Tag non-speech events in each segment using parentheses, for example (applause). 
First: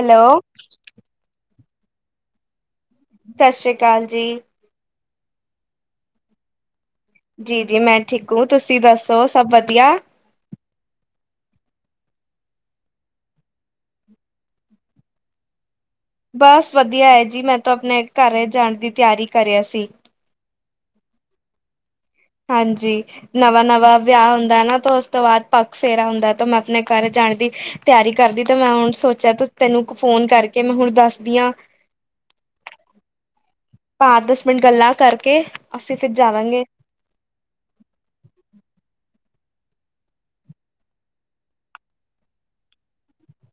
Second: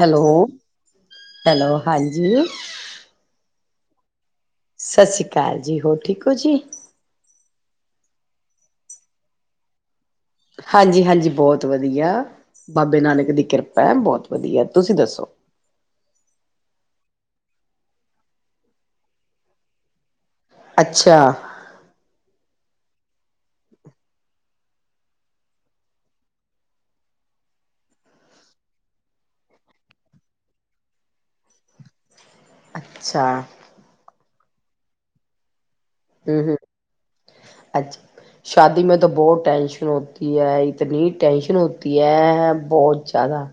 Hello, hello? ਹਾਂਜੀ। ਸਤਿ ਸ੍ਰੀ ਅਕਾਲ ਜੀ। ਸਤਿ ਸ਼੍ਰੀ ਅਕਾਲ ਜੀ। ਹੋਰ ਠੀਕ ਹੋ ਜੀ। ਜੀ- ਜੀ ਮੈਂ ਠੀਕੂ ਤੁਸੀਂ ਦੱਸੋ, ਸਭ ਵਧੀਆ। ਹਾਂਜੀ- ਹਾਂਜੀ ਬਹੁਤ ਵਧੀਆ। ਬਾਬੇ ਨਾਨਕ ਦੀ ਕਿਰਪਾ ਹੈ। ਬਹੁਤ ਵਧੀਆ ਤੁਸੀਂ ਦੱਸੋ? ਬਸ ਵਧੀਆ ਹੈ ਜੀ। ਮੈਂ ਤਾਂ ਆਪਣੇ ਘਰ ਜਾਣ ਦੀ ਤਿਆਰੀ ਕਰਿਆ ਸੀ। ਅੱਛਾ। ਹਾਂਜੀ। ਨਵਾਂ- ਨਵਾਂ ਵਿਆਹ ਹੁੰਦਾ ਨਾ ਤੇ ਉਸ ਤੋਂ ਬਾਅਦ ਪੱਖ ਫੇਰਾ ਹੁੰਦਾ ਤੇ ਮੈਂ ਆਪਣੇ ਘਰ ਜਾਣ ਦੀ ਤਿਆਰੀ ਕਰਦੀ ਤੇ ਮੈਂ ਹੁਣ ਸੋਚਿਆ ਤੈਨੂੰ ਫੋਨ ਕਰਕੇ ਮੈਂ ਹੁਣ ਦੱਸਦੀ ਆ। ਅੱਛਾ। ਪਾ ਦਸ ਮਿੰਟ ਗੱਲਾਂ ਕਰਕੇ ਅਸੀਂ ਫਿਰ ਜਾਵਾਂਗੇ। ਅੱਛਾ। ਸ਼ਾਦੀ ਮੇ ਤਾਂ ਬਹੁਤ ਟੈਂਸ਼ਨ ਹੋਤੀ ਹੈ, ਇਤਨੀ ਟੈਂਸ਼ਨ ਹੋਤੀ ਹੈ। ਬਹੁਤ ਹੇਗਾ।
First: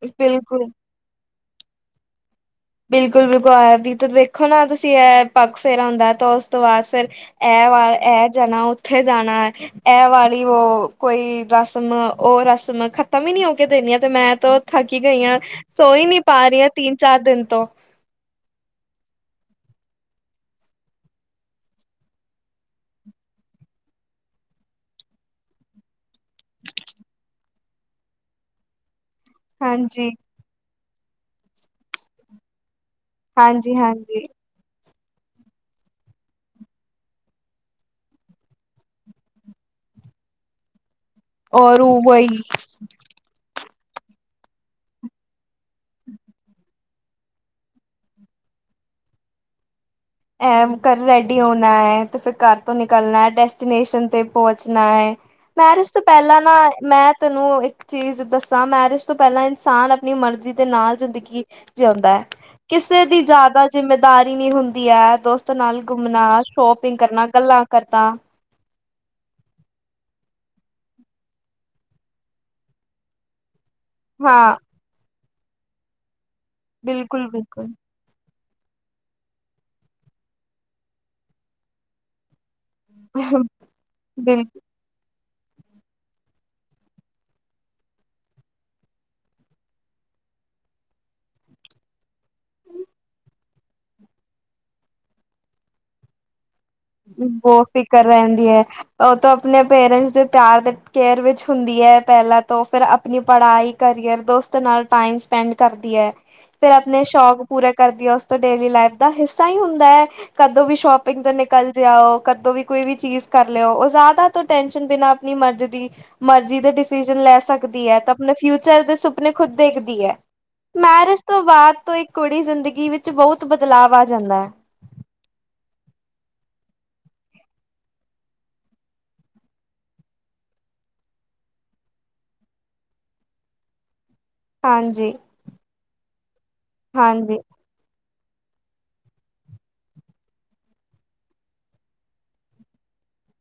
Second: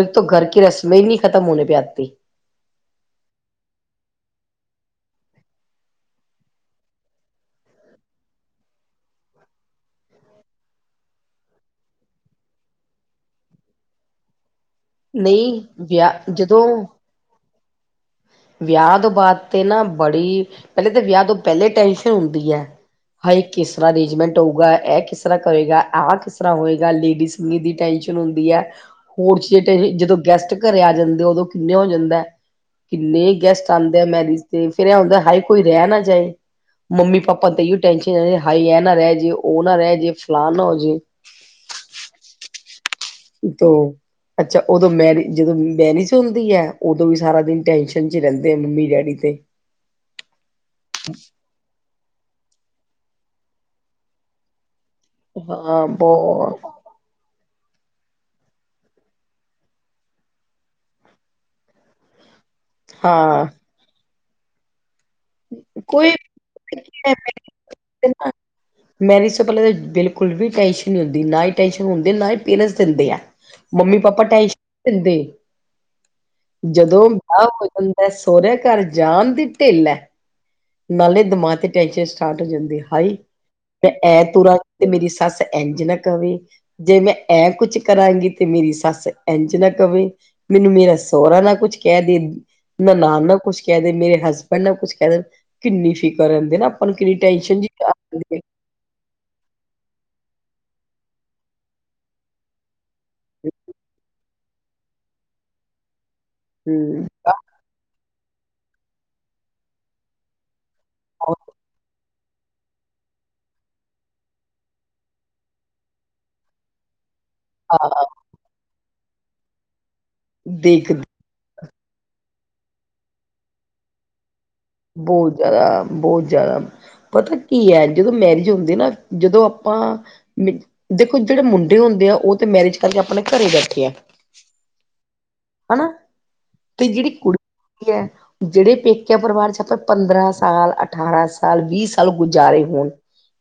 ਇੱਕ ਤੋਂ ਘਰ ਕੀ ਬਿਲਕੁਲ ਰਸਮ ਹੀ ਨਹੀਂ ਖਤਮ ਹੋਣੇ ਪੇ ਆਤੀ। ਬਿਲਕੁਲ- ਬਿਲਕੁਲ ਆਤ ਦੇਖੋ ਨਾ ਤੁਸੀ ਇਹ, ਪੱਗ ਫੇਰਾ ਹੁੰਦਾ ਤਾਂ ਉਸ ਤੋਂ ਬਾਅਦ ਫਿਰ ਇਹ ਵ ਇਹ ਜਾਣਾ ਉਥੇ ਜਾਣਾ। ਇਹ ਵਾਲੀ ਉਹ, ਕੋਈ ਰਸਮ ਉਹ ਰਸਮ ਖਤਮ ਹੀ ਨਹੀ ਹੋ ਕੇ ਦੇਣੀ ਆ ਤੇ, ਮੈੰ ਤੋਂ ਥਕੀ ਗਈਆਂ, ਸੋ ਹੀ ਨਹੀ ਪਾ ਰਹੀਆਂ ਤਿੰਨ- ਚਾਰ ਦਿਨ ਤੋਂ। ਵਿਆਹ ਤੋ ਬਾਅਦ ਤੇ ਨਾ ਬੜੀ, ਪਹਿਲੇ ਤਾਂ ਵਿਆਹ ਤੋਂ ਪਹਿਲੇ ਟੈਨਸ਼ਨ ਹੁੰਦੀ ਹੈ। ਹਾਈ ਕਿਸ ਤਰ੍ਹਾਂ ਅਰੇਂਜਮੈਂਟ ਹੋਊਗਾ, ਇਹ ਕਿਸ ਤਰ੍ਹਾਂ ਕਰੇਗਾ ਆਹ ਕਿਸ ਤਰ੍ਹਾਂ ਹੋਏਗਾ, ਲੇਡੀਸ। ਦੀ ਟੈਨਸ਼ਨ ਹੁੰਦੀ ਹੈ, ਹੋਰ ਚੀਜ ਟ, ਜਦੋ ਗੈਸਟ ਘਰੇ ਆ ਜਾਦੇ ਉਦੋ ਕਿੰਨੇ ਹੋ ਜਾਦਾ ਕਿੰਨੇ ਗੈਸਟ ਆਉਦੇ ਆ ਹਾਂਜੀ-ਹਾਂਜੀ-ਹਾਂਜੀ ਮੈਰਿਜ ਤੇ, ਫੇਰ ਇਹ ਹੁੰਦਾ ਹਾ ਕੋਈ ਰਹਿ ਨਾ ਜਾਏ। ਮੰਮੀ-ਪਾਪਾ ਤੇ ਅਈਓ ਟੈਨਸ਼ਨ ਐ ਹਾਈ ਐ ਨਾ ਰੈ ਜੇ, ਓ ਨਾ ਰੈ ਜੇ, ਫਲਾਨ ਨਾ ਹੋਜੇ। ਔਰ ਉਹ ਬਈ। ਉਤੋ, ਅੱਛਾ ਉਦੋ ਮੈਰੀਜ, ਜਦੋ ਮੈਰੀਜ ਹੁੰਦੀ ਹੈ। ਉਦੋ ਵੀ ਸਾਰਾ ਦਿਨ ਟੈਨਸ਼ਨ 'ਚ ਰਹਿੰਦੇ ਆ ਮੰਮੀ- ਡੈਡੀ ਤੇ ਐ ਘਰ ਰੈਡੀ ਹੋਣਾ ਹੈ, ਤੇ ਫਿਰ ਘਰ ਤੋ ਨਿਕਲਣਾ, ਡੈਸਟੀਨੇਸ਼ਨ 'ਤੇ ਪਹੁੰਚਣਾ ਹੈ। ਹਾਂ ਪੈਰਿਸ ਤੋਂ ਪੈਲਾ ਨਾ ਬਹੁਤ ਮੈ ਤੈਨੂੰ ਇਕ ਚੀਜ ਦੱਸਾਂ, ਮੈਰਿਜ ਤੋ ਪਹਿਲਾਂ ਇਨਸਾਨ ਆਪਣੀ ਮਰਜ਼ੀ ਦੇ ਨਾਲ ਜ਼ਿੰਦਗੀ ਜਿਉਂਦਾ ਹੈ, ਕਿਸੇ ਦੀ ਹਾਂ ਜਿਆਦਾ ਜਿੰਮੇਦਾਰੀ ਨੀ ਹੁੰਦੀ ਹੈ ਦੋਸਤ ਤੇ ਨਾਲ ਕੋਈ ਘੁੰਮਣਾ, ਸ਼ੋਪਿੰਗ ਕਰਨਾ, ਗੱਲਾਂ ਕਰਦਾ। ਮੈਰਿਜ ਤੋਂ, ਪਹਿਲੇ ਤਾਂ। ਬਿਲਕੁਲ ਵੀ, ਟੈਂਸ਼ਨ ਨਹੀਂ ਹੁੰਦੀ। ਨਾ ਹੀ ਟੈਂਸ਼ਨ ਹੁੰਦੀ, ਨਾ ਹੀ ਪੇਰੈਂਸ ਦਿੰਦੇ ਆ। ਮੰਮੀ ਪਾਪਾ ਟਾਈ ਹਾਂ ਦਿੰਦੇ ਜਦੋਂ ਬਿਲਕੁਲ ਵਿਆਹ ਹੋ ਬਿਲਕੁਲ ਤੇ ਸੋਹੁਰਿਆ ਘਰ। ਜਾਣ ਦੀ ਢਿੱਲ ਹੈ। ਨਾਲੇ ਦਿਮਾਗ ਤੇ ਟੈਸ਼ਨ ਸਟਾਰਟ ਹੋਜਾਂਦੀ ਹਾਈ ਮ ਬਿਲਕੁਲ ਐਤਰਾ ਤੇ ਮੇਰੀ ਸੱਸ ਇੰਝਨਾ ਕਵੇ। ਜੇ। ਮੈਂ, ਐ ਕੁਛ ਕਰਾਂਗੀ। ਤੇ, ਮੇਰੀ ਸੱਸ, ਇੰਝ ਨਾ, ਕਵੇ। ਮੈਨੂੰ, ਮੇਰਾ ਸਹਰਾ, ਨਾ ਕੁਝ, ਕਹਿ ਦੇ। ਨਨਾਨ ਨਾ ਕੁਛ ਕਹਿ ਦੇ। ਮੇਰੇ, ਹਸਬੈਂਡ ਨਾ ਕੁੱਛ ਕਹਿ ਦੇਨ। ਕਿੰਨੀ ਫਿਕਰ ਰਰਿੰਦੀ ਨਾ। ਨੂੰ ਕਿੰਨੀ ਟੈਨਸ਼ਨ ਬਹੁ, ਜੀ ਆ ਫਿਕਰ। ਜਾਂਦੀ ਰਹਿੰਦੀ ਹੈ। ਉਹ, ਤੇ ਆਪਣੇ ਪੇਰੈਂਟਸ ਦੇ ਪਿਆਰ, ਤੇ ਕੇਅਰ ਵਿੱਚ ਹੁੰਦੀ। ਹੈ। ਪਹਿਲਾਂ ਤੋਂ, ਔ ਫਿਰ। ਆਪਣੀ ਪੜਾਈ ਕਰੀ ਅਰ, ਦੋਸਤ ਨਾਲ, ਟਾਈਮ ਸਪੈਂਡ ਕਰਦੀ ਹੈ। ਫੇਰ, ਆਪਣੇ ਹੂੰ, ਸ਼ੌਕ। ਪੂਰਾ ਕਰਦੀ ਹੈ ਉਸ ਤੋਂ ਡੇਲੀ ਲਾਈਫ ਦਾ ਹਿੱਸਾ ਹੀ ਹੁੰਦਾ ਹੈ, ਕਦੋ ਵੀ ਸ਼ੋਪਿੰਗ ਤੋ ਨ ਓ ਕਦੋਂ ਵੀ ਕੋਈ ਵੀ ਚੀਜ ਕਰ ਲਿਓ, ਉਹ ਜਿਆਦਾ ਤੋਂ ਟੈਨਸ਼ਨ ਬਿਨਾਂ ਆਪਣੀ ਮਰਜ਼ ਦੀ। ਮਰਜ਼ੀ ਦੇ ਡਿਸੀਜ਼ਨ ਲੈ ਸਕ ਦੇਖਦੀ ਹੈ, ਹਾਂ ਆਪਣੇ ਫਿਊਚਰ ਦੇ ਸੁਪਨੇ ਖੁਦ ਦੇਖਦੀ ਹੈ, ਦੇਖ ਮੈਰਿਜ ਤੋਂ ਬਾਅਦ, ਤੋਂ ਇੱਕ, ਕੁੜੀ ਜ਼ਿੰਦਗੀ ਵਿੱਚ, ਬਹੁਤ ਬਦਲਾਵ ਆ ਜਾਂਦਾ ਹੈ। ਬਹੁਤ ਜ਼ਿਆਦਾ, ਬਹੁਤ ਜ਼ਿਆਦਾ। ਪਤਾ ਕੀ ਹੈ, ਜਦੋਂ ਮੈਰਿਜ ਹੁੰਦੀ, ਨਾ। ਜਦੋਂ ਆਪਾਂ। ਦੇਖੋ ਜਿਹੜੇ ਮੁੰਡੇ ਹੁੰਦੇ, ਆ। ਉਹ ਤੇ, ਮੈਰਿਜ ਕਰਕੇ, ਆਪਣੇ ਘਰੇ ਬੈਠੇ ਆ। ਹਾਂਜੀ। ਹਨਾ ਤੇ ਜਿਹੜੀ ਹਾਂਜੀ, ਕੁੜਤੀ ਹੈ। ਜਿਹੜੇ ਪੇਕਿਆ ਪਰਿਵਾਰ ਚਚ। ਆਪਾਂ ਪੰਦਰਾਂ ਸਾਲ ਅਠਾਰਾਂ ਸਾਲ। ਵੀਹ ਸਾਲ ਗੁਜ਼ਾਰੇ ਹੋਣ।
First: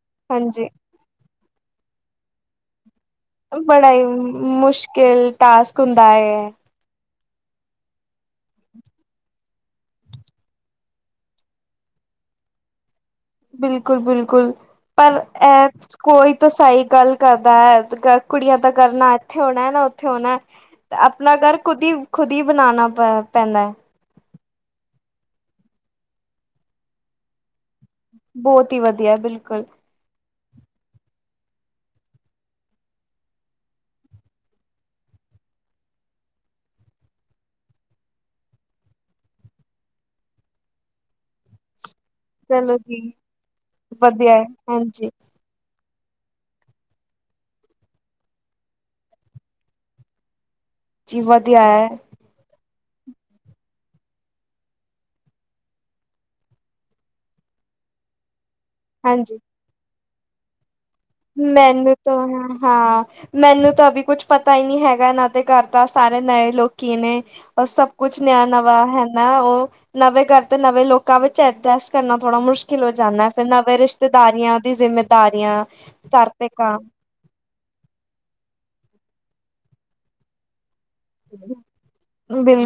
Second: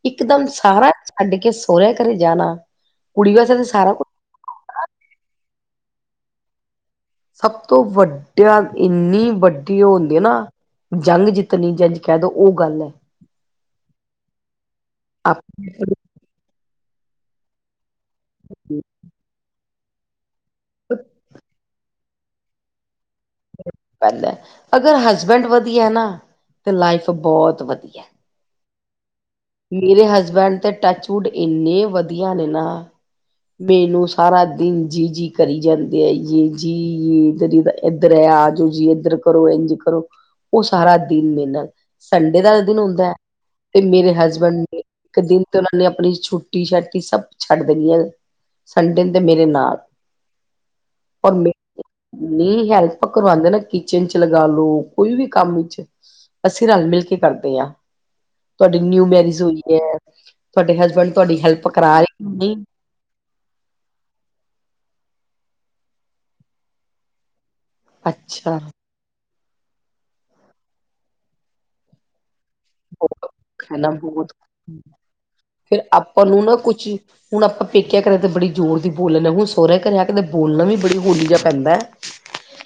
ਇਕਦਮ ਹਾਂਜੀ। ਸਾਰਾ ਛੱਡ ਕੇ ਸੋਹੁਰੇ ਘਰੇ ਜਾਣਾ। ਕੁੜੀ ਵਾਸਤੇ ਤਾਂ ਬੜਾ ਸਾਰਾ ਹੀ ਕੁਛ ਮੁਸ਼ਕਿਲ ਟਾਸਕ ਹੁੰਦਾ ਹੈ। ਸਭ ਤੋਂ ਵੱਡਾ ਇੰਨੀ ਵੱਡੀ ਉਹ ਹੁੰਦੀ ਹੈ ਨਾ। ਜੰਗ ਜਿੱਤਣੀ ਜੰਜ ਕਹਿ ਦਉ ਉਹ ਗੱਲ ਹੈ। ਬਿਲਕੁਲ ਬਿਲਕੁਲ ਪਰ ਇਹ ਆਪ ਕੋਈ ਤਾਂ ਸਹੀ ਗੱਲ ਕਰਦਾ ਹੈ। ਕੁੜੀਆਂ ਦਾ ਘਰਨਾ ਇੱਥੇ ਹੋਣਾ ਨਾ ਉੱਥੇ ਹੋਣਾ ਤੇ ਆਪਣਾ ਘਰ ਕੁਦੀ। ਖੁਦ ਹੀ ਬਣਾਾਨਣਾ ਪੈ। ਨਾ ਪਹਿਲਾਂ ਅਗਰ ਹਸਬੈਂਡ ਵਧੀਆ ਨਾ ਤੇ ਲਾਈਫ ਬਹੁਤ ਵਧੀਆ। ਬਹੁਤ ਹੀ ਵਧੀਆ ਬਿਲਕੁਲ। ਮੇਰੇ ਹਸਬੈਂਡ ਤੇ ਟਚਵੁੱਡ ਇੰਨੇ ਵਧੀਆ ਨੇ ਨਾ। ਮੈਨੂੰ ਸਾਰਾ ਦਿਨ ਜੀ ਜੀ ਕਰੀ ਜਾਂਦੇ ਆ ਯੇ ਜੀ ਯ ਇਧਰ। ਇੱਧਰ ਆ ਆ ਜਾਓ ਜੀ ਇੱਧਰ ਕਰੋ ਇੰਝ ਕਰੋ ਉਹ ਸਾਰਾ ਦਿਨ ਮੇਰੇ ਨਾਲ। ਸੰਡੇ ਦਾ ਚਲੋ ਦਿਨ ਜੀ ਹੁੰਦਾ ਹੈ ਤੇ ਮੇਰੇ ਵਧੀਆ ਹਸਬੈਂਡ। ਹੈ ਨੇ ਹਾਂਜੀ ਇੱਕ ਦਿਨ ਤੇ ਉਹਨਾਂ ਨੇ ਆਪਣੀ ਛੁੱਟੀ ਛਾਟੀ ਸਭ ਛੱਡ ਦੇਣੀ ਹੈ। ਸੰਡੇ ਦੇ ਮੇਰੇ ਨਾਲ। ਜੀ ਵਧਿਆ ਹੈ। ਮੇਰੀ ਹੈਲਪ ਕਰਵਾਉਂਦੇ ਨਾ ਕਿਚਨ ਚ ਲਗਾਾਲੋ ਕੋਈ ਵੀ ਕੰਮ ਵਿਚ। ਅਸੀਂ ਰਲ ਮਿਲ ਕੇ ਕਰਦੇ ਹਾਂ ਤੁਹਾਡੀ ਨਿਊ ਹਾਂਜੀ ਮੈਰਿਜ ਹੋਈ ਹੈ ਤੁਹਾਡੇ ਹਸਬੈਂਡ। ਤੁਹਾਡੀ ਹੈਲਪ ਮੈਨੂੰ ਕਰਾ ਤਾਂ ਰਹੇ ਨਹੀਂ ਹਾਂ। ਮੈਨੂੰ ਤਾਂ ਅਭੀ ਕੁਛ ਪਤਾ ਹੀ ਨਹੀਂੀ ਹੈਗਾ। ਇਹਨਾਂ ਦੇ ਘਰ ਦਾ ਸਾਰੇ ਨਵੇ ਲੋਕੀ ਨੇ। ਸਭ ਕੁਛ ਨਿਆਂ ਅੱਛਾ ਨਵਾਂ ਹੈ ਨਾ ਉਹ। ਨਵੇਂ ਘਰ ਤੇ ਨਵੇਂਲੋਕਾਂ ਵਿੱਚ ਐਡਜਸਟ ਕਰਨਾ ਥੋੜਾ ਮੁਸ਼ਕ ਖਲੋ ਬਹੁਤ ਜਾਂਦਾ ਫਿਰ ਔਖਾ ਨਵੇਂ ਹੈ ਨਾ ਰਿਸ਼ਤੇਦਾਰੀਆਂ ਦੀ ਜਿੰਮੇਦਾਰੀਆਂ। ਘਰ ਉਹਨੂੰ ਤੇ ਨਾ ਕੁਛ ਕੰਮ ਹੁਣ ਆਪਾਂ ਪੇਕਿਆ ਘਰੇ ਤੇ ਬੜੀ ਜ਼ੋਰ ਦੀ ਬੋਲਣਾ ਹੁਣ ਸੋਹੁਰਿਆਂ ਘਰ ਆ ਕਰਦੇ ਬੋਲਣਾ ਵੀ ਬੜੀ ਬੋਲੀ ਪੈਂਦਾ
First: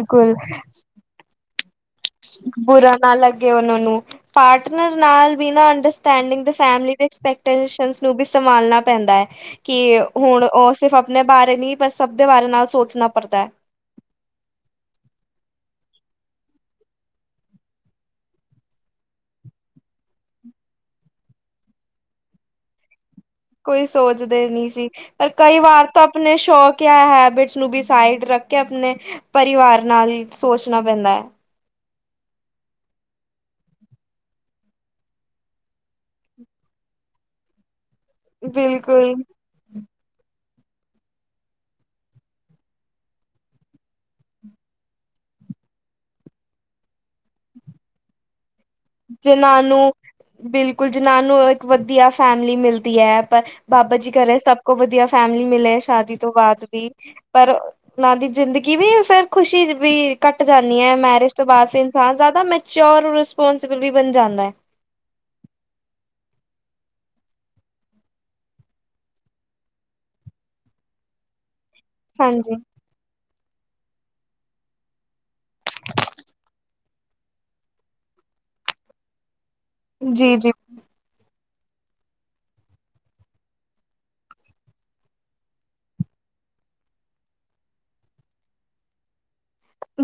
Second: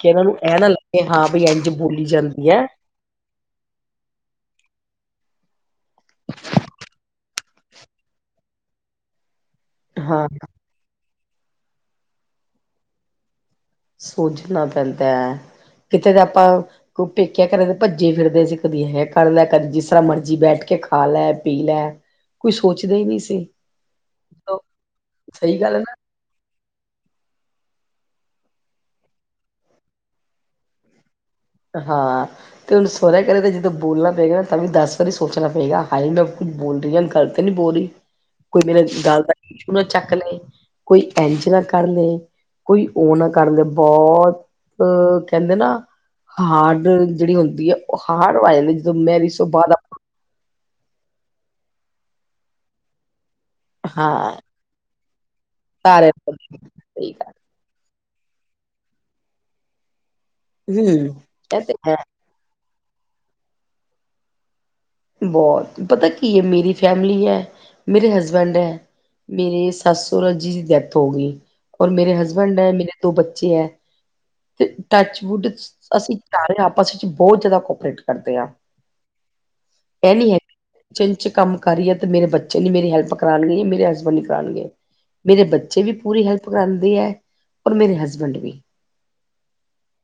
ਕਿ ਇਹਨਾਂ ਨੂੰ ਇਹ ਨਾ ਲੱਗੇ ਹਾਂ ਬ ਇੰਝ ਬੋਲੀ ਜਾਂਦੀ। ਹੈ ਬੁਰਾ ਨਾ ਲੱਗੇ ਉਹਨਾਂ ਨੂੰ ਪਾਰਟਨਰ ਨਾਲ ਅੰਡਸਟਡਿੰਗ ਫੈਮਲੀ ਦੇ ਐਕਸਪੈਕਟੇਸ਼ਨਸ ਨੂੰ ਵੀ ਸੰਭਾਲਣਾ ਪੈਂਦਾ ਹੈ। ਕਿ ਹਾਂ ਹੁਣ ਉਹ ਸਿਰਫ ਆਪਣੇ ਬਾਰੇ ਨਹੀਂੀ ਪਰ ਸਭ ਦੇ ਬਾਰੇ ਨਾਲ ਸੋਚਣਾ ਪੜਦਾ ਹੈ। ਸੋਝਣਾ ਪੈਂਦਾ ਹੈ ਕਿਤੇ ਤਾਂ ਆਪਾਂ ਕੋ ਪੇਕਿਆ ਘਰੇ ਦੇ ਭੱਜੇ ਫਿਰਦੇ ਸੀ ਕਦੀ ਇਹ ਕਰ ਲੈ ਕਦੇ ਜਿਸ ਤਰ੍ਹਾਂ ਮਰਜੀੀ ਬੈਠ ਕੇ ਖਾ ਲੈ ਪੀ ਲੈ ਕੋਈ ਸੋਚਦਾ ਹੀ ਨਹੀਂ ਸੀ ਕੋਈ ਸੋਚਦੇ ਨੀ ਸੀ ਪਰ ਕਈ ਸਹੀ ਗੱਲ ਹੈ ਨਾ ਵਾਰ ਤਾਂ ਆਪਣੇ ਸ਼ੌਕ ਜਾਂ ਹੈਬਿਟਸ ਨੂੰ ਵੀ ਸਾਈਡ ਰੱਖ ਕੇ ਆਪਣੇ ਪਰਿਵਾਰ ਨਾਲ ਸੋਚਣਾ ਪੈਂਦਾ ਹੈ ਹਾਂ ਤੇ ਹੁਣ ਸਹੁਰਿਆ ਘਰੇ ਤਾਂ ਜਦੋਂ ਬੋਲਣਾ ਪਏਗਾ ਨਾ ਤਾਂ ਵੀ ਦਸ ਵਾਰੀ ਸੋਚਣਾ ਪਏਗਾ ਹਾ ਮੈਂ ਕੁੱਝ ਬੋਲ ਰਹੀ ਹ ਗਲ ਨੀ ਬੋਲਹੀ ਕੋਈ ਮੇਰੇ ਬਿਲਕੁਲ ਗੱਲ ਦਾੂ ਨਾ ਚੱਕ ਲਏ ਕੋਈ ਇੰਝ ਨਾ ਕਰ ਲਇ ਕੋਈ ਉਹ ਨਾ ਕਰਦੇ ਬਹੁਤ ਕਹਿੰਦੇ ਨਾ। ਹਾਰਡ ਜਿਹੜੀ ਹੁੰਦੀ ਹੈ ਉਹ ਹਾਰਡ ਵੋਇਲ ਜਿਨਾਾਨ ਨੂੰ ਬਿਲਕੁਲ ਜਿਨਾਾਨ ਨੂੰ ਇੱਕ ਵਧੀਆ ਫੈਮਲੀ ਮਿਲਦੀ ਹੈ ਪਰ। ਬਾਬਾ ਜੀ ਹਾਂ ਕਰਹੇ ਸਭ ਕੋ ਵਧੀਆ ਫੈਮਲੀ ਮਿਲੇ ਸਾਰੇ ਸ਼ਾਦੀ ਤੋਂ ਬਾਅਦ ਵੀ ਸਹੀ ਗੱਲ ਪਰ ਉਹਨਾਂ ਦੀ ਜ਼ਿੰਦਗੀ ਵੀ ਫੇਰ ਖੁਸ਼ੀ ਵੀ ਘੱਟ ਜਾਂਦੀ ਹੈ ਹਮ ਮੈਰਿਜ ਤੋਂ ਇਹ ਬਾਅਦ ਤੇ ਫਿਰ ਹੈ ਇਨਸਾਨ ਜ਼ਿਆਦਾ ਮ ਚਰ ਰਿਸਪੋਂਸੀਬਲ ਵੀ ਬਣ ਜਾਂਦਾ ਏ ਬਹੁਤ ਪਤਾ ਕੀ ਏ ਮੇਰੀ ਫੈਮਲੀ ਹੈ ਮੇਰੇ ਹਸਬੈਂਡ ਐ ਮੇਰੇ ਸੱਸ ਸੋਹਰੇ ਜੀ ਦੀ ਡੈਥ ਹੋ ਗਈ ਔਰ ਮੇਰੇ ਹਾਂਜੀ ਹਸਬੈਂਡ ਏ ਮੇਰੇ ਦੋ ਬੱਚੇ ਐ ਤੇ ਟੱਚਵੁੱਡ ਅਸੀਂ ਸਾਰੇ ਆਪਸ ਵਿੱਚ ਬਹੁਤ ਜ਼ਿਆਦਾ ਕੋਪਰੇਟ ਕਰਦੇ ਆਂ ਇਹ ਨਹੀ ਜੀ ਹੈ ਜੀ ਕਿਚਨ ਚ ਕੰਮ ਕਰੀ ਏ ਤੇ ਮੇਰੇ ਬੱਚੇ ਨੀ ਮੇਰੀ ਹੈਲਪ ਕਰਾਉਣਗੇ ਮੇਰੇ ਹਸਬੈਂਡ ਨ ਕਰਾਉਣਗੇ ਮੇਰੇ ਬੱਚੇ ਵੀ ਪੂਰੀ ਹੈਲਪ ਕਰਾਉਂਦੇ ਹੈ ਔਰ ਮੇਰੇ ਹਸਬੈਂਡ ਵੀ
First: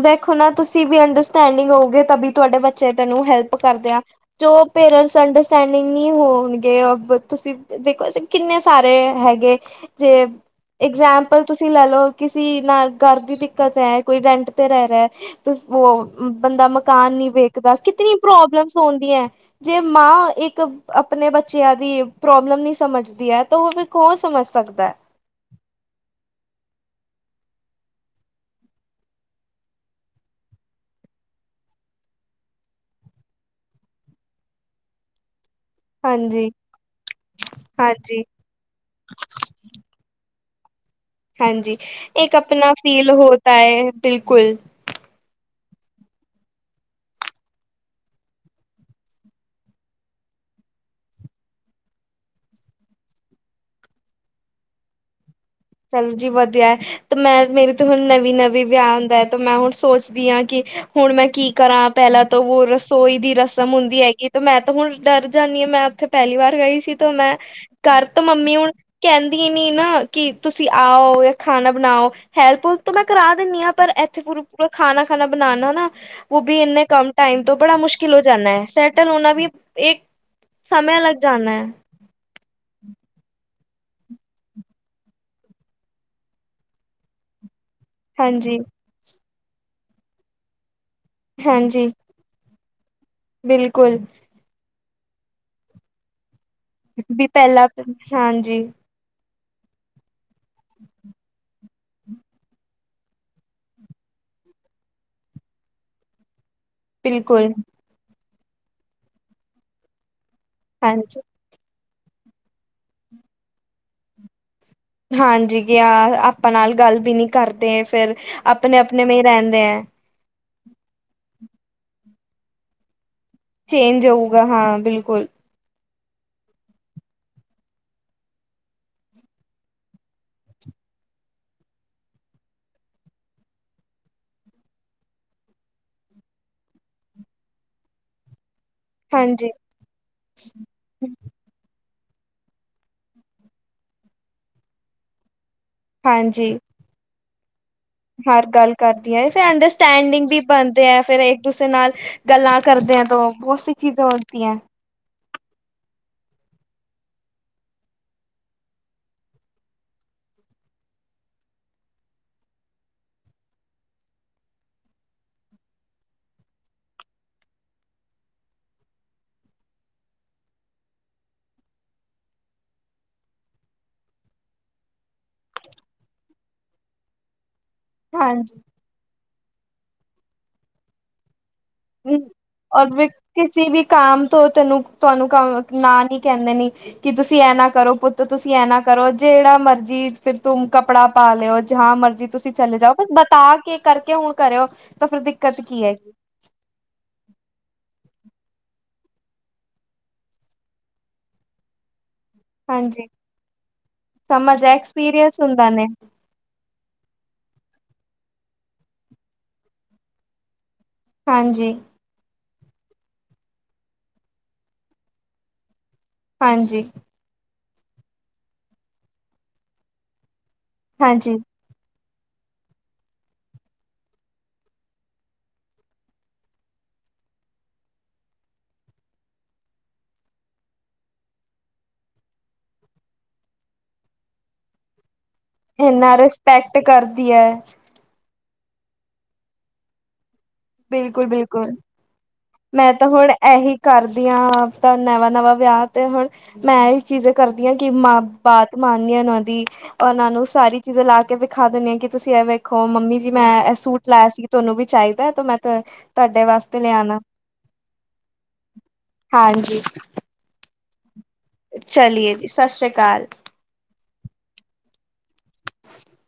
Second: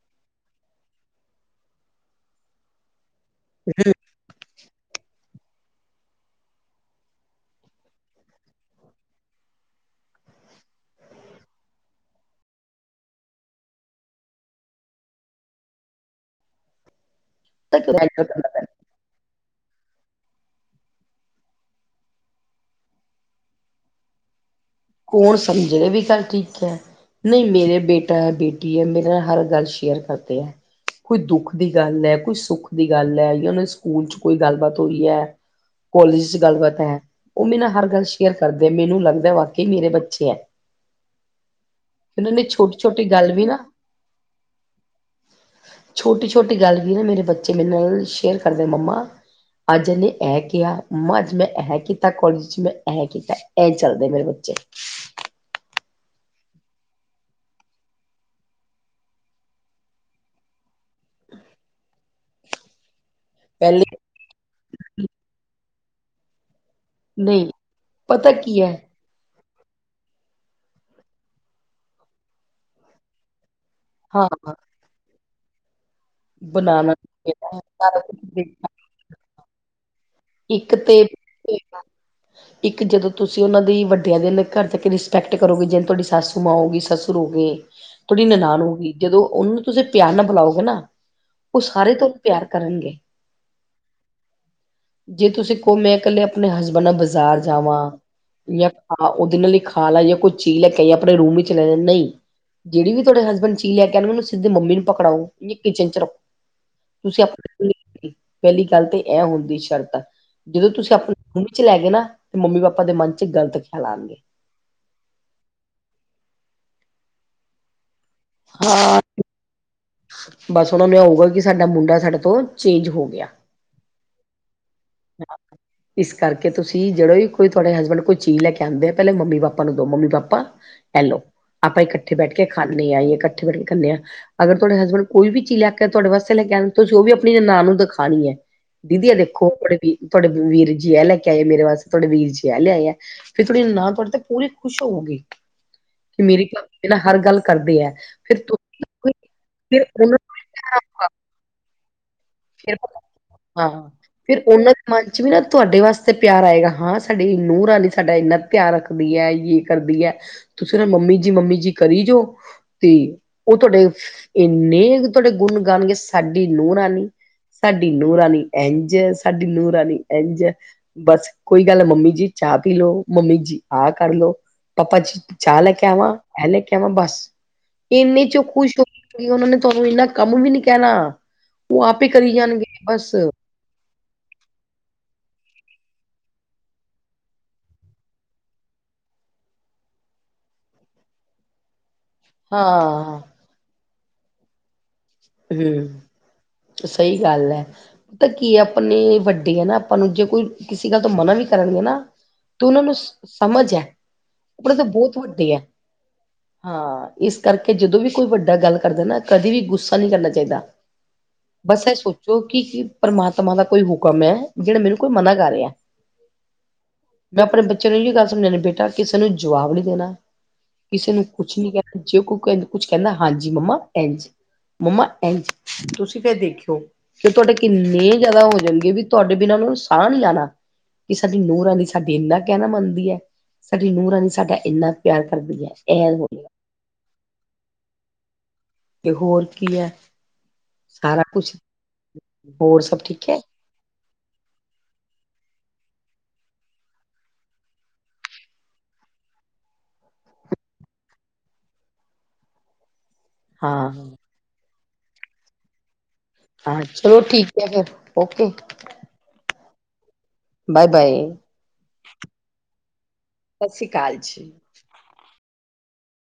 ਵੇਖੋ ਨਾ ਤੁਸੀਂ ਵੀ ਅੰਡਰਸਟੈਂਡਿੰਗ ਹੋਓਗੇ ਤਾਂ ਵੀ ਤੁਹਾਡੇ ਬੱ ਚੇ ਤੈਨੂੰ ਹੈਲਪ ਕਰਦੇ ਆ ਜ਼ੋ ਪੇਰੇਂਟਸ ਅੰਡਰ ਸਟੈਂਡਿੰਗ ਨਹੀਂ ਹੋਣਗੇ ਤੁਸੀਂ ਦੇਖੋ ਅਸੀਂ ਕਿੰਨੇ ਸਾਰੇ ਹੈਗੇ ਜੇ ਇਗਜਾਮਪਲ ਤੁਸੀਂ ਲੈਲਓ ਕਿਸੇ ਨਾਲ ਘਰ ਦੀ ਦਿੱਕਤ ਹੈ ਕੋਈ ਰੈਂਟ ਤੇ ਰਹਿ ਰਿਹਾ ਬੰਦਾ ਮਕਾਨ ਨੀ ਵੇਖਦਾ ਕਿਤਨੀ ਪ੍ਰੋਬਲਮਸ ਆਉਂਦੀਆਂ ਜੇ ਮਾਂ ਇੱਕ ਆਪਣੇ ਬੱਚਿਆਂ ਦੀ ਪ੍ਰੋਬਲਮ ਨ ਸਮਝਦੀ ਐ ਤਾਂ ਉਹ ਫਿਰ ਕੌਣ ਸਮਝ ਸਕਦਾ ਕੌਣ ਸਮਝ ਰਹੇ ਵੀ ਗੱਲ ਠੀਕ ਏ ਨਹੀਂ ਮੇਰੇ ਬੇਟਾ ਏ ਬੇਟੀ ਏ ਮੇਰੇ ਨਾਲ ਹਰ ਗੱਲ ਸ਼ੇਅਰ ਕਰਦੇ ਐ ਕੋਈ ਦੁੱਖ ਦੀ ਗੱਲ ਏ ਕੋਈ ਸੁੱਖ ਦੀ ਗੱਲ ਏ ਜਾਂ ਉਹਨਾਂ ਦੇ ਸਕੂਲ 'ਚ ਕੋਈ ਗੱਲਬਾਤ ਹੋਈ ਐ (inaudible) ਕੋਲਜ ਚ ਗੱਲਬਾਤ ਹੈ ਉਹ ਮੇਰੇ ਨਾਲ ਹਰ ਗੱਲ ਹਾਂਜੀ, ਸ਼ੇਅਰ ਕਰਦੇ ਮੈਨੂੰ ਲੱਗਦਾ ਵਾਕਈ ਮੇਰੇ ਬੱਚੇ ਏ ਹਾਂਜੀ ਇੱਕ ਆਪਣਾ ਛੋਟੀ ਛੋਟੀ ਫੀਲ ਗੱਲ ਵੀ ਹੋਤਾ ਨਾ ਹੈ ਬਿਲਕੁਲ ਛੋਟੀ ਛੋਟੀ ਗੱਲ ਵੀ ਨਾ ਮੇਰੇ ਬੱਚੇ ਮੇਰੇ ਨਾਲ ਸ਼ੇਅਰ ਕਰਦੇ ਮੰਮਾ ਅੱਜ ਇਹਨੇ ਇਹ ਕਿਹਾ ਮੰਮਾ ਅੱਜ ਮੈਂ ਐਂ ਕੀਤਾ ਕੋਲਜ ਚ ਮੈਂ ਐਂ ਕੀਤਾ ਐ ਚੱਲਦੇ ਮੇਰੇ ਬੱਚੇ (inaudible) ਚੱਲ ਜੀ ਵਧੀਆ ਏ ਤੇ ਮੈਂ ਮੇਰੇ ਤੇ ਹੁਣ ਨਵੀਂ ਨਵੀਂ ਵਿਆਹ ਹੁੰਦਾ ਹੈ ਤੇ ਮੈਂ ਹੁਣ ਸੋਚਦੀ ਆਂ ਕਿ ਹੁਣ ਮੈਂ ਕੀ ਕਰਾਂ ਪਹਿਲਾਂ ਤੋਂ ਉਹ ਰਸੋਈ ਦੀ ਰਸਮ ਪਹਿਲੇ ਹੁੰਦੀ ਹੈਗੀ ਤੇ ਮੈਂ ਤਾਂ ਹੁਣ ਡਰ ਜਾਂਦੀ ਆਂ ਮੈਂ ਉੱਥੇ ਪਹਿਲੀ ਵਾਰ ਗਈ ਸੀ ਤੇ ਮੈਂ ਨਹੀਂ ਘਰ ਤ ਪਤਾ ਮੰਮੀ ਕੀ ਹੁਣ ਹੈ ਕਹਿੰਦੀ ਨੀ ਨਾ ਕਿ ਤੁਸੀਂ ਆਓ ਜਾਂ ਖਾਣਾ ਬਣਾਓ ਹੈਲਪੁ ਤੋਂ ਮੈਂ ਕਰਾ ਦਿੰਦੀ ਆਂ ਪਰ ਇੱਥੇ ਹਾਂ ਪੂਰਾ ਪੂਰਾ ਖਾਣਾ ਖਾਣਾ ਬਣਾਉਣਾ ਨਾ ਉਹ ਵੀ ਇੰਨੇ ਬਣਾਣਾ ਕਮ ਟਾਈਮ ਤੋਂ ਚਾਹੀਦਾ ਹੈ, ਬੜਾ ਸਾਰਾ ਮੁਸ਼ਕਿਲ ਕੁਛ ਹੋ ਜਾਂਦਾ ਐ ਦੇਖਣਾ ਸੈਟਲ ਹੋਣਾ ਵੀ ਇੱਕ ਇੱਕ ਤੇ ਸਮੇ ਲੱਗ ਜਾਣਾ (inaudible) ਇੱਕ ਜਦੋਂ ਤੁਸੀਂ ਉਹਨਾਂ ਦੀ ਵੱਡਿਆਂ ਦੇ ਘਰ ਤੱਕ ਰਿਸਪੈਕਟ ਕਰੋਗੇ ਜਿਵੇਂ ਤੁਹਾਡੀ ਸਸੂ ਮਾਂ ਹੋ ਗੀ ਸੱਸੁਰ ਹੋ ਗਏ (inaudible) ਥੋੜ੍ਹੀ ਹਾਂਜੀ ਨਨਾਾਨ ਹੋ ਗਈ ਜਦੋਂ ਉਹਨੂੰ ਤੁਸੀਂ ਪਿਆਰ ਨਾਲ ਬੁਲਾਓਗੇ ਨਾ ਉਹ ਹਾਂਜੀ ਸਾਰੇ ਤੁਹਾਨੂੰ ਪਿਆਰ ਕਰਨਗੇ ਬਿਲਕੁਲ ਜੇ ਤੁਸੀਂ ਕਹੋ ਮੈਂ ਇਕੱਲੇ ਆਪਣੇ ਹਸਬੈਂਡ ਨਾਲ ਵੀ ਬਾਜ਼ਾਰ ਪਹਿਲਾਂ ਜਾਵਾਂ ਹਾਂਜੀ ਜਾਂ ਹਾਂ ਉਹਦੇ ਨਾਲ ਲਈ ਖਾ ਲਾ ਕੋਈ ਚੀਜ਼ ਲੈ ਕੇਏ ਆਪਣੇ ਰੂਮ ਵਿੱਚ ਲੈ ਲ ਨਹੀਂ ਜਿਹੜੀ ਵੀ ਤੁਹਾਡੇ ਹਸਬੈਂਡ ਚੀਜ਼ ਲੈਕੇ ਆਨ ਮਨੂੰ ਸਿੱਧੇ ਮੰਮੀ ਨੂੰ ਪਕੜਾਓ ਕਿਚਨ'ਚ ਰੱਖੋ। ਤੁਸੀਂ ਬਿਲਕੁਲ ਆਪਣੇ ਕੋ, ਪਹਿਲੀ ਗੱਲ ਤੇ ਐ ਹੁੰਦੀ ਸ਼ਰਤ ਜਦੋਂ ਤੁਸੀਂ ਆਪਣੇ ਹਾਂਜੀ ਰੂਮ' ਚ ਲੈ ਗਏ ਨਾ, ਤੇ ਮੰਮੀ-ਪਾਪਾ ਦੇ ਮਨ'ਚ ਗਲਤ ਖਿਆਲ ਆਣਗੇ। ਹਾਂਜੀ, ਗਿਆ ਆਪਾਂ ਨਾਲ ਗੱਲ ਵੀ ਨਹੀਂ ਕਰਦੇ, ਫਿਰ ਆਪਣੇ ਹਾਂ ਆਪਣੇ ਮੇਂ ਰਹਿੰਦੇ ਐ। ਬਸ ਉਹਨਾਂ ਨੁੰ ਆਊਗਾ, ਕਿ ਸਾਡਾ ਮੁੰਡਾ ਸਾਡੇ ਤੋਂ ਚੇਂਜ ਹੋ ਗਿਆ। ਚੇਂਜ ਹੋਊਗਾ ਹਾਂ ਬਿਲਕੁਲ (unintelligible) ਇਸ ਕਰਕੇ ਤੁਸੀਂ ਜਿਹੜੇ ਵੀ ਕੋਈ ਤੁਹਾਡੇ ਹਸਬੈਂਡ ਕੋਈ ਚੀਜ਼ ਲੈ ਕੇ ਆਉਂਦੇ ਆ ਪਹਿਲਾਂ ਮੰਮੀ ਪਾਪਾ ਨੂੰ ਦੋ ਮੰਮੀ ਪਾਪਾ ਐਹਿ ਲੋ ਆਪਾਂ ਇਕੱਠੇ ਬੈਠ ਕੇ ਖਾਂਨੇ ਆ ਜਾਂ ਇਕੱਠੇ ਬੈਠ ਕੇ (unintelligible) ਹਾਂ ਅਗਰ ਤੁਹਾਡੇ ਹਸਬੈਂਡ ਕੋਈ ਵੀ ਚੀਜ਼ ਲੈ ਕੇ ਤੁਹਾਡੇ ਵਾਸਤੇ ਲੈ ਕੇ ਆਂਦੇ ਤੁਸੀਂ ਉਹ ਵੀ ਆਪਣੀ ਨੰਨਾਨ ਨੂੰ ਦਿਖਾਉਣੀ ਐ ਦੀਦੀ ਆ ਦੇਖੋ ਹਾਂਜੀ ਵੀ ਥੋਡੇ ਵੀਰ ਜਿਆ ਲੈ ਕੇ ਆਏ ਮੇਰੇ ਵਾਸਤੇ ਤੁਹਾਡੇ ਵੀਰ ਜੀ ਆ ਲੈ ਆਏ ਫਿਰ ਤੁਹਾਡੀ ਨੰਨਾਨ ਤੁਹਾਡੇ ਤੇ ਪੂਰੀ ਖੁਸ਼ ਹੋਵਗੀ ਕਿ ਮੇਰੀ ਹਾਂਜੀ ਭ ਨਾ ਹਰ ਗੱਲ ਕਰਦੇ ਐ ਹਰ ਗੱਲ ਕਰਦੀ ਏ ਫਿਰ ਉਹਨਾਂ ਅੰਡਰਸਟੈਂਡਿੰਗ ਵੀ ਬਣਦੇ ਏ ਫੇਰ ਇੱਕ ਕਿਸੇ ਨਾਲ ਗੱਲਾਂ ਨੂੰ ਕਰਦਿਆਂ ਤੋਂ ਬਹੁਤ ਸ ਹਾਂ, ਫਿਰ (unintelligible) ਉਹਨਾਂ ਦੇ ਮਨ ਚ ਵੀ ਨਾ ਤੁਹਾਡੇ ਵਾਸਤੇ ਪਿਆਰ ਆਏਗਾ ਹਾਂ ਸਾਡੀ ਨੂੰ ਰਾਣੀ ਸਾਡਾ ਇੰਨਾ ਧਿਆਨ ਰੱਖਦੀ ਹੈ ਜੇ ਕਰਦੀ ਹੈ, ਤੁਸੀਂ ਨਾ, ਮੰਮੀ ਜੀ, ਮੰਮੀ ਜੀ, ਕਰੀ ਜਾਓ ਤੇ, ਉਹ ਤੁਹਾਡੇ ਇੰਨੇ ਕ ਗੁਣ ਗਾਣਗੇ ਸਾਡੀ ਨੂੰਹ ਰਾਣੀ। ਸਾਡੀ ਨੂੰ ਰਾਣੀ ਇੰਝ, ਸਾਡੀ ਨੂੰਹ ਰਾਨੀ ਐਂਝ। ਬਸ ਕੋਈ ਗੱਲ, ਮੰਮੀ ਜੀ ਚਾਹ ਪੀ ਲੋ, ਮੰਮੀ ਜੀ, ਆ ਕਰਲੋ। ਪਾਪਾਜੀ ਚਾਹ ਲੈਕੇ ਆਵਾਂ, ਐ ਲੇਕੇ ਆਵਾਂ ਬਸ। ਇੰਨੇ ਚੋਂ ਹਾਂਜੀ ਖ਼ੁਸ਼ ਹੋ ਉਹਨਾਂ ਨੇ ਤੁਹਾਨੂੰ ਇੰਨਾ ਕੰਮ ਵੀ ਨੀ ਕਹਿਣਾ, ਉਹ ਆਪ ਪੇ ਕਰੀ ਜਾਣਗੇ ਔਰ ਵੀ ਬਸ। ਕਿਸੇ ਵੀ ਕਾਮ ਤੋਂ ਤਾੰਨੂ, ਤੁਹਾਨੂੰ ਨਾ, ਨੀ ਕਹਿੰਦੇ ਨੇ। ਕਿ ਤੁਸੀਂ ਐ ਨਾ ਕਰੋ ਪੁੱਤ, ਤੁਸੀਂ ਐ ਨਾ ਕਰੋ, ਜਿਹੜਾ ਮਰਜੀ ਫਿਰ ਤੂਮ ਕੱਪੜਾ ਪਾ ਲਿਓ, ਜਹਾਂ ਮਰਜੀ ਤੁਸੀਂ ਚਲੇ ਜਾਓ, ਫ ਹਾਂ ਬਤਾਕੇ ਕਰਕੇ ਹੁਣ ਕਰਿਓ, ਤਾਂ ਫਿਰ ਦਿੱਕਤ ਕੀ ਏ। ਹੂੰ ਸਹੀ ਗੱਲ ਐ। ਤਾ ਕੀ ਆਪਣੇ ਵੱਡੇ ਆ ਨਾ ਆਪਾਂ ਨੂੰ, ਜੇ ਕੋਈ ਕਿਸੇ ਗੱਲ ਤੋਂ ਮਨਾ ਵੀ ਕਰਨਗੇ ਨਾ ਤੋ ਨਾ, ਉਹਨਾਂ ਨੂੰ ਹਾਂਜੀ ਸਮਝ ਹੈ, ਸਮਝ ਹੈ ਉਹੜ ਤਾਂ ਬਹੁਤ ਐਕਸਪੀਰੀਅੰਸ ਵੱਡੇ ਹੈ। ਹੁੰਦਾ ਨੇ ਹਾਂ, ਇਸ ਕਰਕੇ ਜਦੋਂ ਵੀ ਕੋਈ ਵੱਡਾ ਗੱਲ ਕਰਦਾ ਨਾ, ਕਦੇ ਵੀ ਗੁੱਸਾ ਨਹੀਂ ਕਰਨਾ ਚਾਹੀਦਾ। ਹਾਂਜੀ ਬਸ ਇਹ ਸੋਚ ਜੋ ਕਿ, ਕੀ ਪਰਮਾਤਮਾ ਦਾ ਕੋਈ ਹੁਕਮ ਹੈ, ਜਿਹੜਾ ਮੈਨੂੰ ਕੋਈ ਮਨਾ ਕਰ ਰਿਹਾ। ਹਾਂਜੀ। ਮੈਂ ਆਪਣੇ ਬੱਚਿਆਂ ਨੂੰ ਇਹੀਓ ਗੱਲ ਸਮਝਾਂਨੀ, ਬੇਟਾ ਕਿਸੇ ਨੂੰ ਜਵਾਬ ਨੀ ਦੇਣਾ, ਕਿਸੇ ਨੂੰ ਹਾਂਜੀ ਕੁਛ ਨੀ ਕਹਿਣਾ। ਜੇ ਕੋ ਕੁਛ ਕਹਿੰਦਾ, ਹਾਂਜੀ ਮੰਮਾ, ਏਂਂਝ। ਮੰਮਾ ਐਂਝ, ਤੁਸੀਂ ਫਿਰ ਦੇਖਿਓ। ਫ ਤੁਹਾਡੇ ਕਿੰਨੇ ਜ਼ਿਆਦਾ ਹੋ ਜਾਣਗੇ, ਵੀ ਤੁਹਾਡੇ ਬਿਨਾਂ ਉਹਨਾਂ ਨੂੰ ਸਾਹ ਨਹੀਂ ਆਣਾ। ਕਿ ਸਾਡੀ ਨੂੰਹ ਰਾਣੀ ਸਾਡੀ ਇੰਨਾ ਕਹਿਣਾ ਮੰਨਦੀ ਹੈ, ਸਾਡੀ ਨੂੰਹ ਰਾਣੀ ਸਾਡਾ ਇੰਨਾ ਪਿਆਰ ਕਰਦੀ ਹੈ। ਇੰਨਾ ਇਹ ਹੋ ਗਿਆ ਰਿਸਪੈਕਟ ਕਰਦੀ ਐ। ਤੇ, ਹੋਰ ਕੀ ਐ। ਬਿਲਕੁਲ, ਬਿਲਕੁਲ। ਹੋਰ ਮੈਂ ਸਭ ਤਾਂ ਠੀਕ ਹੁਣ, ਹੈ ਇਹੀ ਕਰਦੀ ਹਾਂ, ਤਾਂ ਨਵਾਂ-ਨਵਾਂ ਵਿਆਹ ਤੇ ਹੁਣ ਮੈਂ ਇਹ ਚੀਜ਼ ਕਰਦੀ ਹਾਂ ਕਿ, ਮ ਬਾਤ ਮਾਨਨੀ ਓਹਨਾਂ ਦੀ। ਓਹਨਾਂ ਨੂੰ ਸਾਰੀ ਚੀਜ਼ਾਂ ਲਾਕੇ ਵਿਖਾ ਦਿੰਦੇ ਆ ਕਿ, ਤੁਸੀਂ ਐਵੇਂ ਦੇਖੋ ਮੰਮੀ ਜੀ ਮੈਂ, ਇਹ ਹਾਂ ਸੂਟ ਲਾਇਆ ਸੀ ਤੁਹਾਨੂੰ ਵੀ ਚਾਹੀਦਾ ਹੈ? ਤੇ ਮੈਂ, ਤੇ ਹਾਂ, ਚਲੋ ਠੀਕ ਹੈ ਫਿਰ, ਓਕੇ। ਹਾਂਜੀ। ਬਾਏ-ਬਾਏ। ਚਲੀਏ ਜੀ, ਸਤ ਸ੍ਰੀ ਅਕਾਲ। ਸਤ ਸ਼੍ਰੀ ਅਕਾਲ ਜੀ।